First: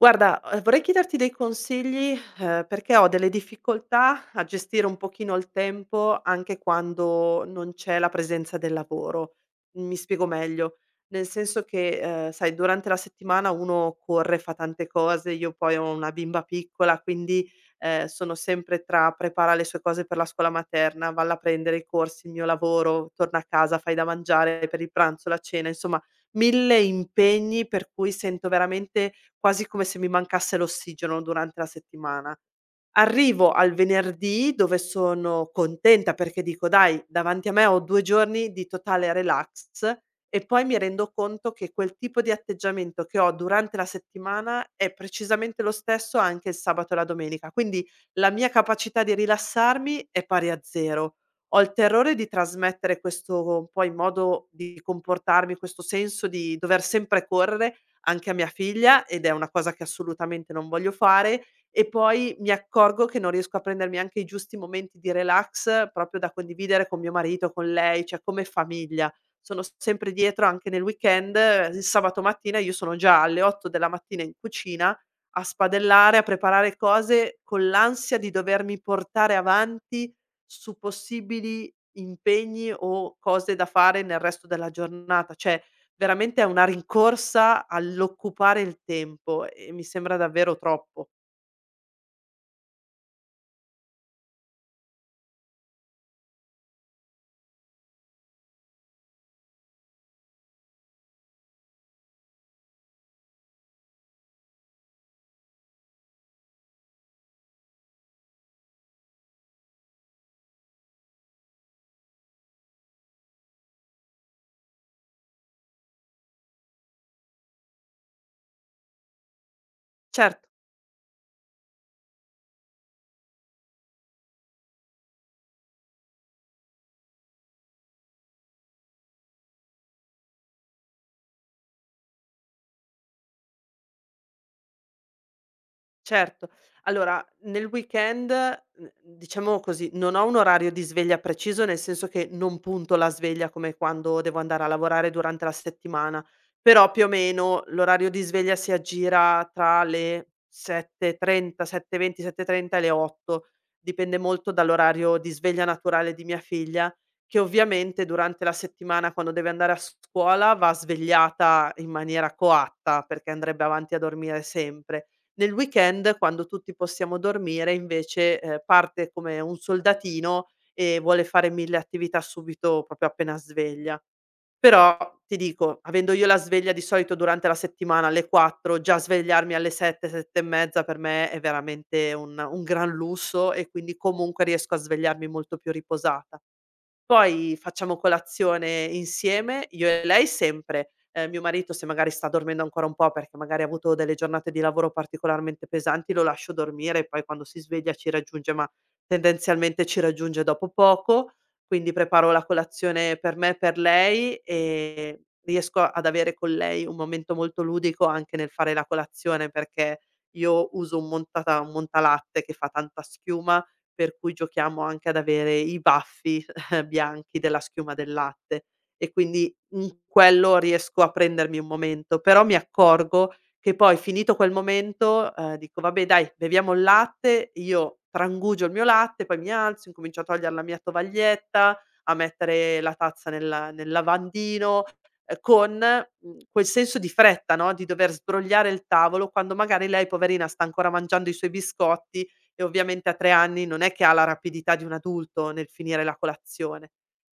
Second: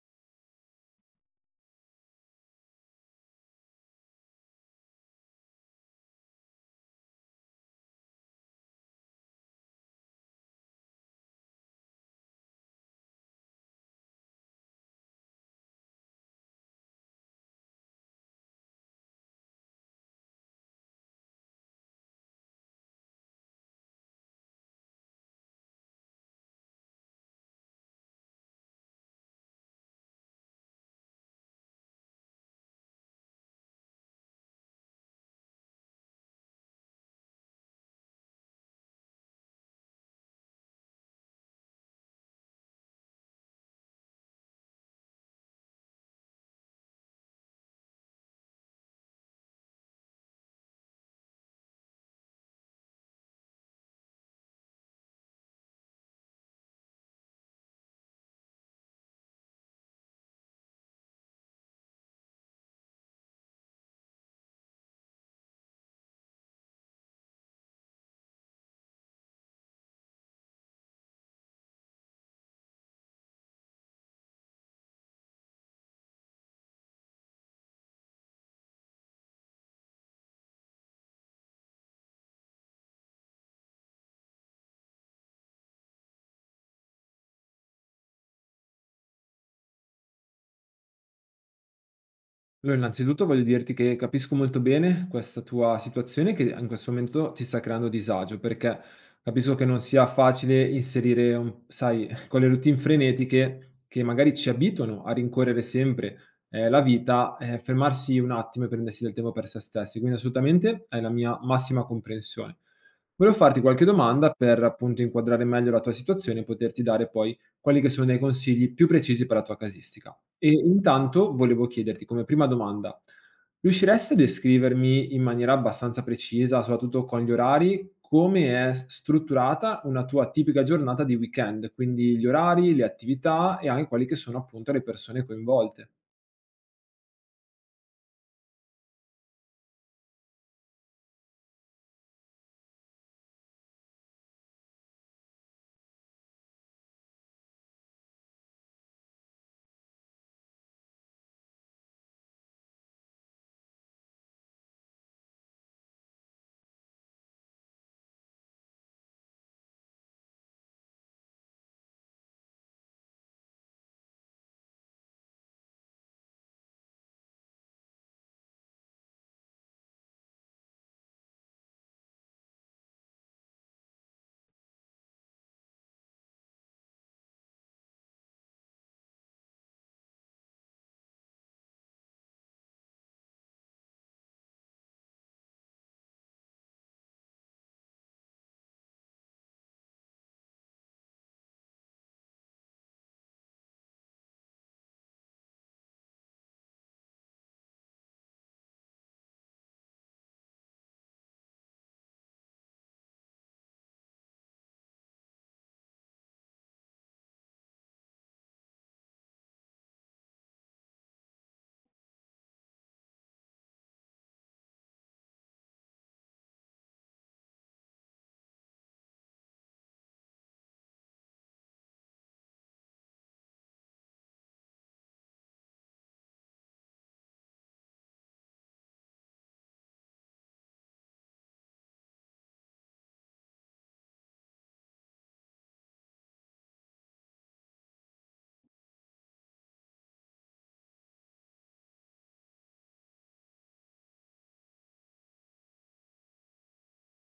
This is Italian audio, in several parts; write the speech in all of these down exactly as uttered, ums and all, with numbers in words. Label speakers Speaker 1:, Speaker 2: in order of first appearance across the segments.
Speaker 1: Guarda, uhm, vorrei chiederti dei consigli, ehm, perché ho delle difficoltà a gestire un pochino il tempo anche quando non c'è la presenza del lavoro. Mi spiego meglio, nel senso che, ehm, sai durante la settimana uno corre, fa tante cose, io poi ho una bimba piccola, quindi, ehm, sono sempre tra prepara le sue cose per la scuola materna, valla a prendere i corsi, il mio lavoro, torna a casa, fai da mangiare per il pranzo, la cena, insomma mille impegni per cui sento veramente quasi come se mi mancasse l'ossigeno durante la settimana. Arrivo al venerdì dove sono contenta perché dico: "Dai, davanti a me ho due giorni di totale relax", e poi mi rendo conto che quel tipo di atteggiamento che ho durante la settimana è precisamente lo stesso anche il sabato e la domenica. Quindi la mia capacità di rilassarmi è pari a zero. Ho il terrore di trasmettere questo poi modo di comportarmi, questo senso di dover sempre correre anche a mia figlia, ed è una cosa che assolutamente non voglio fare, e poi mi accorgo che non riesco a prendermi anche i giusti momenti di relax proprio da condividere con mio marito, con lei, cioè come famiglia. Sono sempre dietro anche nel weekend, eh, il sabato mattina io sono già alle otto della mattina in cucina a spadellare, a preparare cose con l'ansia di dovermi portare avanti su possibili impegni o cose da fare nel resto della giornata. Cioè veramente è una rincorsa all'occupare il tempo e mi sembra davvero troppo.
Speaker 2: Allora, innanzitutto voglio dirti che capisco molto bene questa tua situazione che in questo momento ti sta creando disagio, perché capisco che non sia facile inserire, un- sai, con le routine frenetiche che magari ci abituano a rincorrere sempre eh, la vita, eh, fermarsi un attimo e prendersi del tempo per se stessi. Quindi assolutamente hai la mia massima comprensione. Volevo farti qualche domanda per appunto inquadrare meglio la tua situazione e poterti dare poi quelli che sono dei consigli più precisi per la tua casistica.
Speaker 1: Certo,
Speaker 2: E intanto volevo chiederti come prima domanda, riusciresti a descrivermi in maniera abbastanza precisa, soprattutto con gli orari, come è s strutturata una tua tipica giornata di weekend? Quindi gli orari, le attività e anche quali che sono appunto le persone coinvolte.
Speaker 1: certo. Allora, nel weekend, mhmm, diciamo così, non ho un orario di sveglia preciso, nel senso che non punto la sveglia come quando devo andare a lavorare durante la settimana, però più o meno l'orario di sveglia si aggira tra le sette e trenta, sette e venti, sette e trenta e venti, sette e trenta e le otto. Dipende molto dall'orario di sveglia naturale di mia figlia, che ovviamente durante la settimana quando deve andare a scuola va svegliata in maniera coatta, perché andrebbe avanti a dormire sempre. Nel weekend, quando tutti possiamo dormire, invece, ehm, parte come un soldatino e vuole fare mille attività subito, proprio appena sveglia. Però, ti dico, avendo io la sveglia di solito durante la settimana alle quattro, già svegliarmi alle sette, sette e mezza per me è veramente un un gran lusso, e quindi comunque riesco a svegliarmi molto più riposata. Poi facciamo colazione insieme, io e lei sempre. Ehm, mio marito se magari sta dormendo ancora un po', perché magari ha avuto delle giornate di lavoro particolarmente pesanti, lo lascio dormire e poi quando si sveglia ci raggiunge, ma tendenzialmente ci raggiunge dopo poco. Quindi preparo la colazione per me e per lei, ehm, riesco ad avere con lei un momento molto ludico anche nel fare la colazione, perché io uso un montata un montalatte che fa tanta schiuma, per cui giochiamo anche ad avere i baffi eh, bianchi della schiuma del latte, e quindi in quello riesco a prendermi un momento, però mi accorgo che poi finito quel momento, ehm, dico: "Vabbè dai, beviamo il latte", io trangugio il mio latte, poi mi alzo, incomincio a togliere la mia tovaglietta, a mettere la tazza nella nel lavandino, ehm, con, mhmm, quel senso di fretta, no, di dover sbrogliare il tavolo, quando magari lei poverina sta ancora mangiando i suoi biscotti e ovviamente a tre anni non è che ha la rapidità di un adulto nel finire la colazione.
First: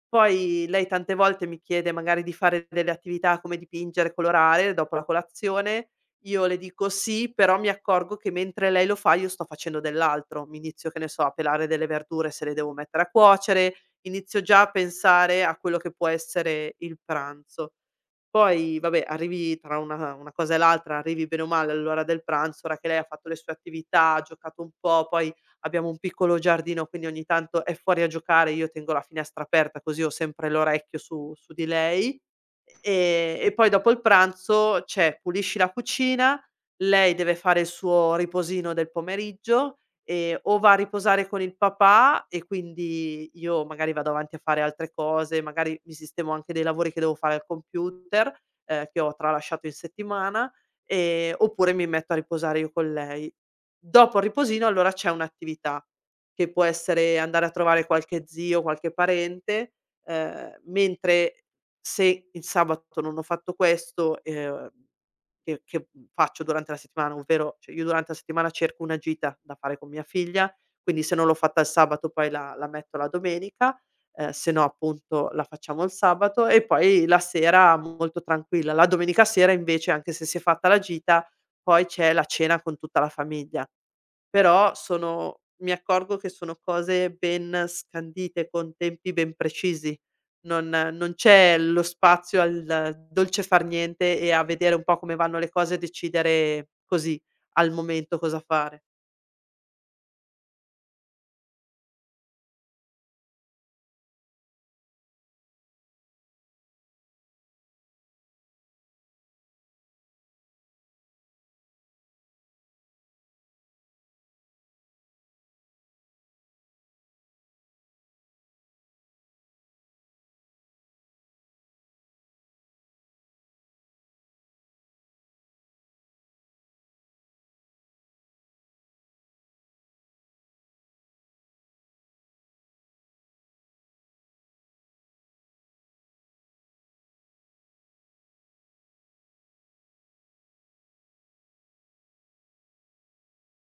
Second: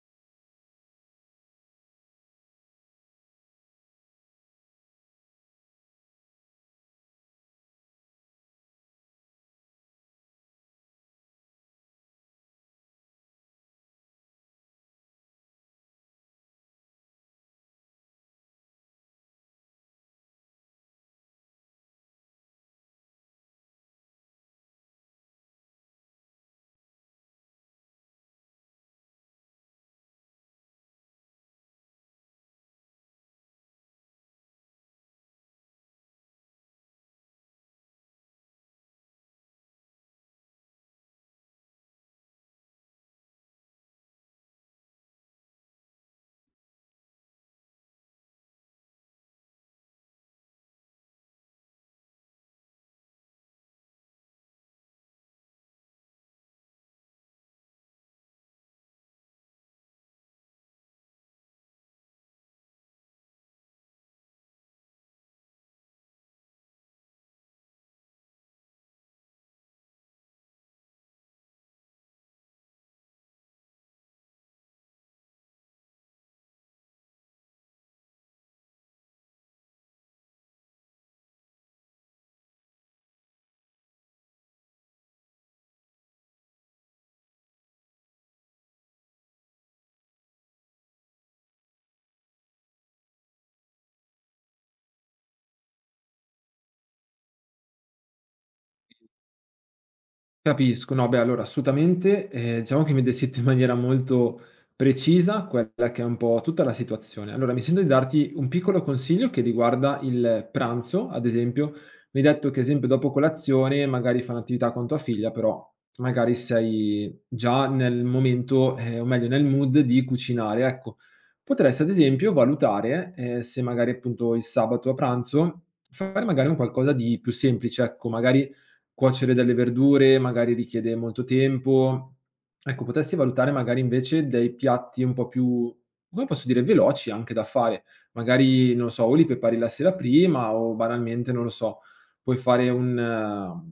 Speaker 1: Poi lei tante volte mi chiede magari di fare delle attività come dipingere, colorare dopo la colazione. Io le dico: "Sì", però mi accorgo che mentre lei lo fa io sto facendo dell'altro. Mi inizio, che ne so, a pelare delle verdure se le devo mettere a cuocere, inizio già a pensare a quello che può essere il pranzo. Poi vabbè, arrivi tra una una cosa e l'altra, arrivi bene o male all'ora del pranzo, ora che lei ha fatto le sue attività, ha giocato un po', poi abbiamo un piccolo giardino, quindi ogni tanto è fuori a giocare, io tengo la finestra aperta così ho sempre l'orecchio su su di lei. Ehm, e poi dopo il pranzo c'è pulisci la cucina, lei deve fare il suo riposino del pomeriggio, ehm, o va a riposare con il papà e quindi io magari vado avanti a fare altre cose, magari mi sistemo anche dei lavori che devo fare al computer, ehm, che ho tralasciato in settimana, ehm, oppure mi metto a riposare io con lei. Dopo il riposino allora c'è un'attività, che può essere andare a trovare qualche zio, qualche parente, ehm, mentre se il sabato non ho fatto questo, ehm, che che, mhmm, faccio durante la settimana, ovvero cioè io durante la settimana cerco una gita da fare con mia figlia, quindi se non l'ho fatta il sabato poi la la metto la domenica, ehm, se no appunto la facciamo il sabato e poi la sera molto tranquilla. La domenica sera invece, anche se si è fatta la gita, poi c'è la cena con tutta la famiglia. Però sono mi accorgo che sono cose ben scandite, con tempi ben precisi. Non non c'è lo spazio al dolce far niente e a vedere un po' come vanno le cose e decidere così, al momento, cosa fare.
Speaker 2: Capisco, no, beh, allora assolutamente, ehm, diciamo che mi descritta in maniera molto precisa quella che è un po' tutta la situazione. Allora mi sento di darti un piccolo consiglio che riguarda il pranzo, ad esempio. Mi hai detto che, ad esempio, dopo colazione magari fai un'attività con tua figlia, però magari sei già nel momento, ehm, o meglio nel mood di cucinare, ecco. Potresti ad esempio valutare, ehm, se magari appunto il sabato a pranzo fare magari un qualcosa di più semplice, ecco, magari cuocere delle verdure magari richiede molto tempo. Ecco, potessi valutare magari invece dei piatti un po' più come posso dire, veloci anche da fare. Magari, non lo so, o li prepari la sera prima o banalmente, non lo so, puoi fare un uhm,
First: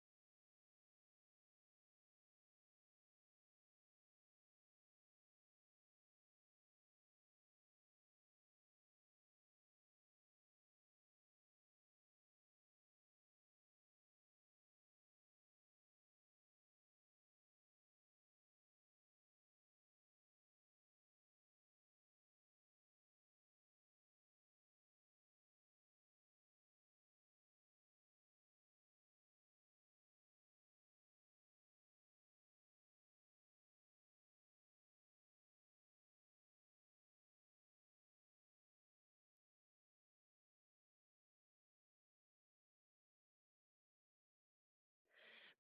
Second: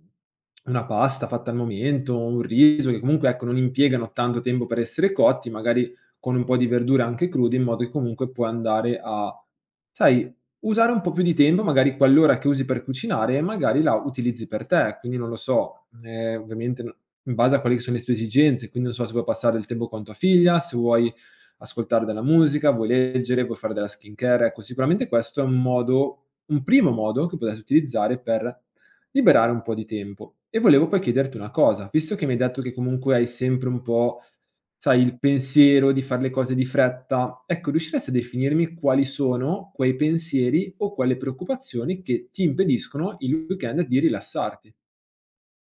Speaker 2: una pasta fatta al momento, un riso che comunque, ecco, non impiegano tanto tempo per essere cotti, magari con un po' di verdure anche crude, in modo che comunque puoi andare a sai usare un po' più di tempo, magari quell'ora che usi per cucinare, magari la utilizzi per te, quindi non lo so, ehm, ovviamente n in base a quelle che sono le tue esigenze, quindi non so se vuoi passare del tempo con tua figlia, se vuoi ascoltare della musica, vuoi leggere, vuoi fare della skincare, ecco sicuramente questo è un modo un primo modo che potresti utilizzare per liberare un po' di tempo. E volevo poi chiederti una cosa, visto che mi hai detto che comunque hai sempre un po' sai, il pensiero di far le cose di fretta. Ecco, riusciresti a definirmi quali sono quei pensieri o quelle preoccupazioni che ti impediscono il weekend di rilassarti?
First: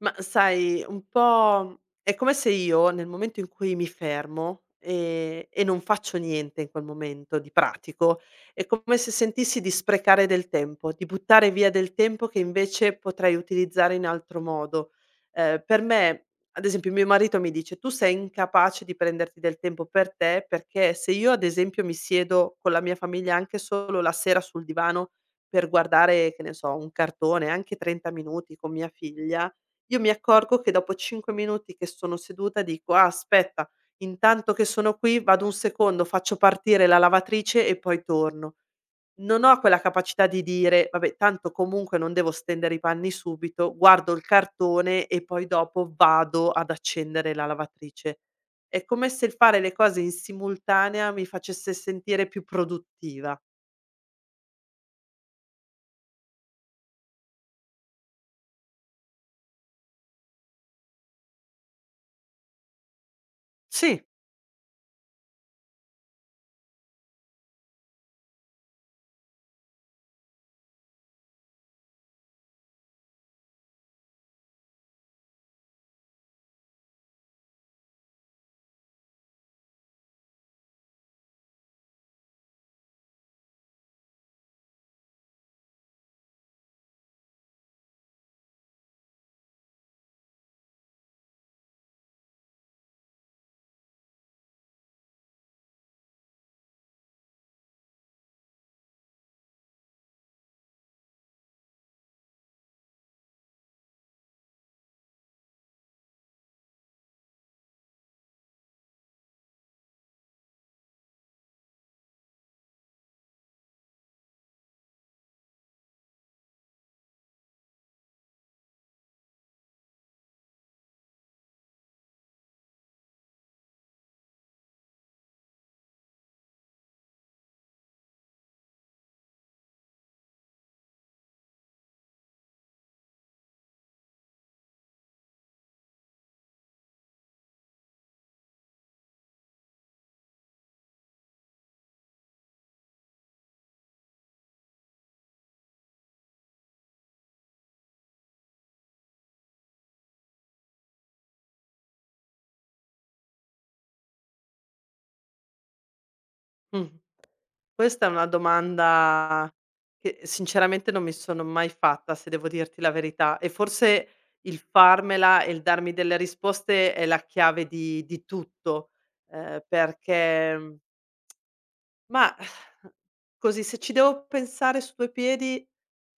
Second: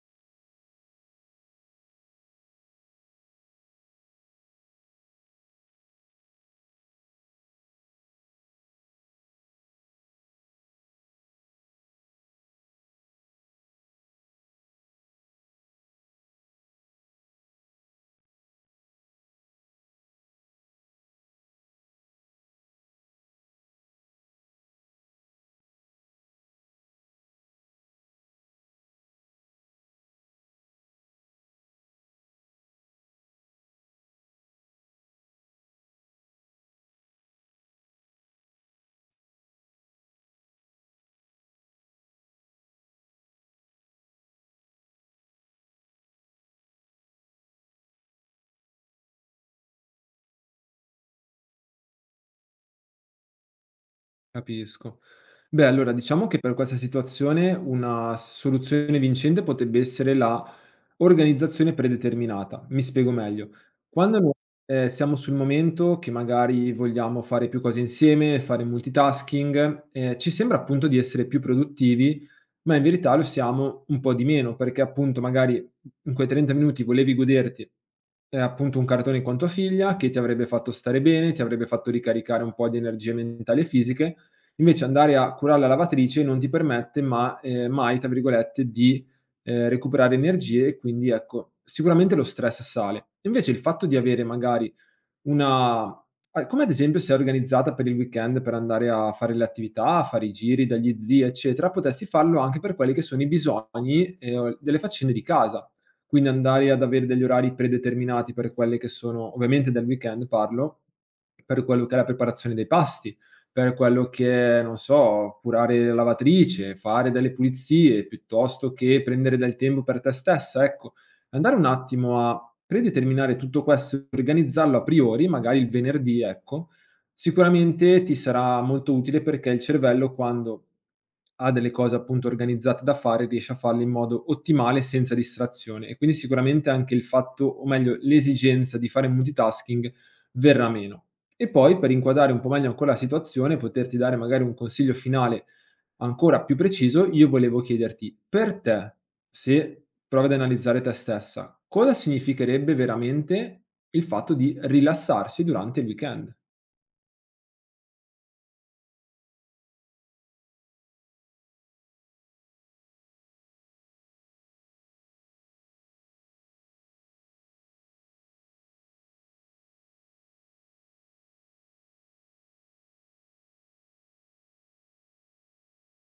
Speaker 1: Ma sai, un po' è come se io, nel momento in cui mi fermo, ehm, e non faccio niente in quel momento di pratico, è come se sentissi di sprecare del tempo, di buttare via del tempo che invece potrei utilizzare in altro modo. Ehm, per me ad esempio mio marito mi dice: "Tu sei incapace di prenderti del tempo per te, perché se io ad esempio mi siedo con la mia famiglia anche solo la sera sul divano per guardare, che ne so, un cartone, anche trenta minuti con mia figlia, io mi accorgo che dopo cinque minuti che sono seduta dico: "Ah, aspetta, intanto che sono qui vado un secondo, faccio partire la lavatrice e poi torno". Non ho quella capacità di dire: "Vabbè, tanto comunque non devo stendere i panni subito, guardo il cartone e poi dopo vado ad accendere la lavatrice". È come se il fare le cose in simultanea mi facesse sentire più produttiva.
Speaker 2: Capisco. Beh, allora diciamo che per questa situazione una soluzione vincente potrebbe essere la organizzazione predeterminata. Mi spiego meglio.
Speaker 1: Sì,
Speaker 2: Quando noi, ehm, siamo sul momento che magari vogliamo fare più cose insieme, fare multitasking, ehm, ci sembra appunto di essere più produttivi, ma in verità lo siamo un po' di meno, perché appunto magari in quei trenta minuti volevi goderti, ehm, appunto un cartone con tua figlia che ti avrebbe fatto stare bene, ti avrebbe fatto ricaricare un po' di energie mentali e fisiche, invece andare a curare la lavatrice non ti permette ma ehm, mai, tra virgolette, di, ehm, recuperare energie e quindi, ecco, sicuramente lo stress sale. Invece il fatto di avere magari una a come ad esempio se è organizzata per il weekend per andare a fare le attività, a fare i giri dagli zii, eccetera, potessi farlo anche per quelli che sono i bisogni, ehm, delle faccende di casa. Quindi andare ad avere degli orari predeterminati per quelle che sono ovviamente del weekend parlo, per quello che è la preparazione dei pasti, per quello che è, non so, curare la lavatrice, fare delle pulizie, piuttosto che prendere del tempo per te stessa, ecco. Andare un attimo a predeterminare tutto questo e organizzarlo a priori, magari il venerdì, ecco, sicuramente ti sarà molto utile perché il cervello quando ha delle cose appunto organizzate da fare riesce a farle in modo ottimale senza distrazione e quindi sicuramente anche il fatto, o meglio l'esigenza di fare multitasking verrà meno. E poi per inquadrare un po' meglio ancora la situazione, poterti dare magari un consiglio finale ancora più preciso, io volevo chiederti: per te, se provi ad analizzare te stessa, cosa significherebbe veramente il fatto di rilassarsi durante il weekend?
Speaker 1: mh. Questa è una domanda che sinceramente non mi sono mai fatta, se devo dirti la verità, e forse il farmela e il darmi delle risposte è la chiave di di tutto, ehm, perché Mah, così se ci devo pensare su due piedi,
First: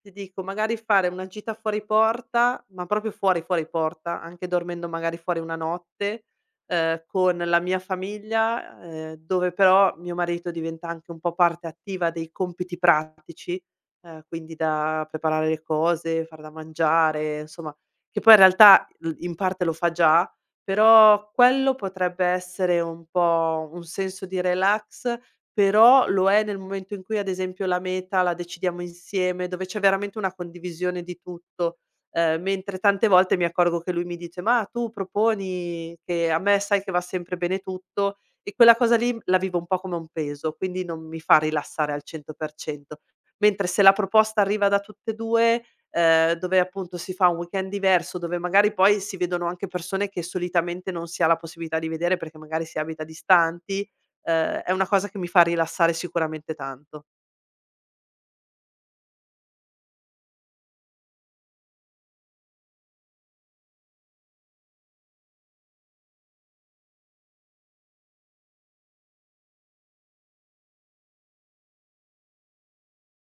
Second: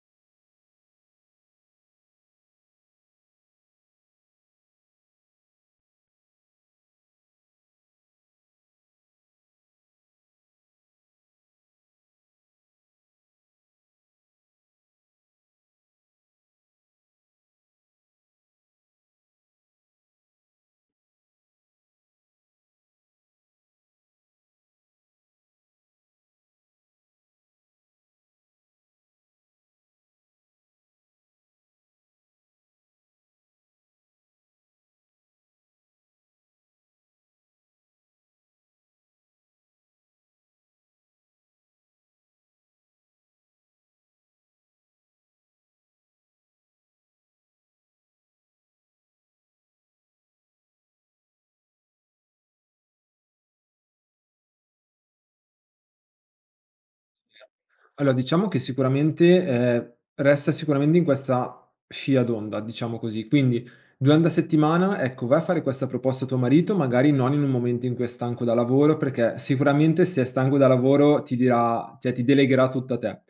Speaker 1: ti dico magari fare una gita fuori porta, ma proprio fuori, fuori porta, anche dormendo magari fuori una notte, ehm, con la mia famiglia, ehm, dove però mio marito diventa anche un po' parte attiva dei compiti pratici, ehm, quindi da preparare le cose, far da mangiare, insomma, che poi in realtà l in parte lo fa già, però quello potrebbe essere un po' un senso di relax, però lo è nel momento in cui, ad esempio, la meta la decidiamo insieme, dove c'è veramente una condivisione di tutto, ehm, mentre tante volte mi accorgo che lui mi dice: "Ma tu proponi che a me sai che va sempre bene tutto", e quella cosa lì la vivo un po' come un peso, quindi non mi fa rilassare al cento per cento. Mentre se la proposta arriva da tutte e due, ehm, dove appunto si fa un weekend diverso, dove magari poi si vedono anche persone che solitamente non si ha la possibilità di vedere perché magari si abita distanti, Ehm, è una cosa che mi fa rilassare sicuramente tanto.
Speaker 2: Allora, diciamo che sicuramente ehm, resta sicuramente in questa scia d'onda, diciamo così. Quindi, durante la settimana, ecco, vai a fare questa proposta a tuo marito, magari non in un momento in cui è stanco da lavoro, perché sicuramente se è stanco da lavoro ti dirà cioè ti delegherà tutto a te.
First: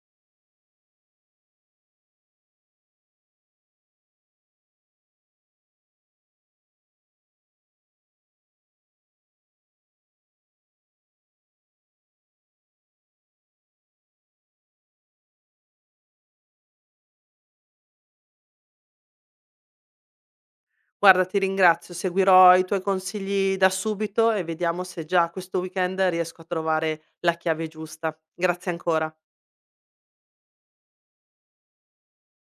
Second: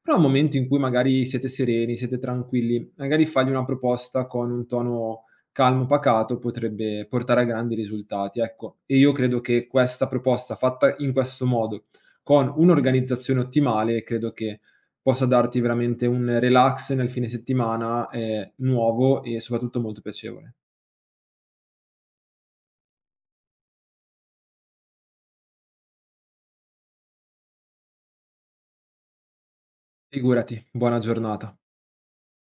Speaker 2: Però al momento in cui magari siete sereni, siete tranquilli, magari fargli una proposta con un tono calmo, pacato, potrebbe portare a grandi risultati, ecco. E io credo che questa proposta fatta in questo modo con un'organizzazione ottimale credo che possa darti veramente un relax nel fine settimana, ehm, nuovo e soprattutto molto piacevole.
Speaker 1: Guarda, ti ringrazio, seguirò i tuoi consigli da subito e vediamo se già questo weekend riesco a trovare la chiave giusta. Grazie ancora.
Speaker 2: Figurati, buona giornata.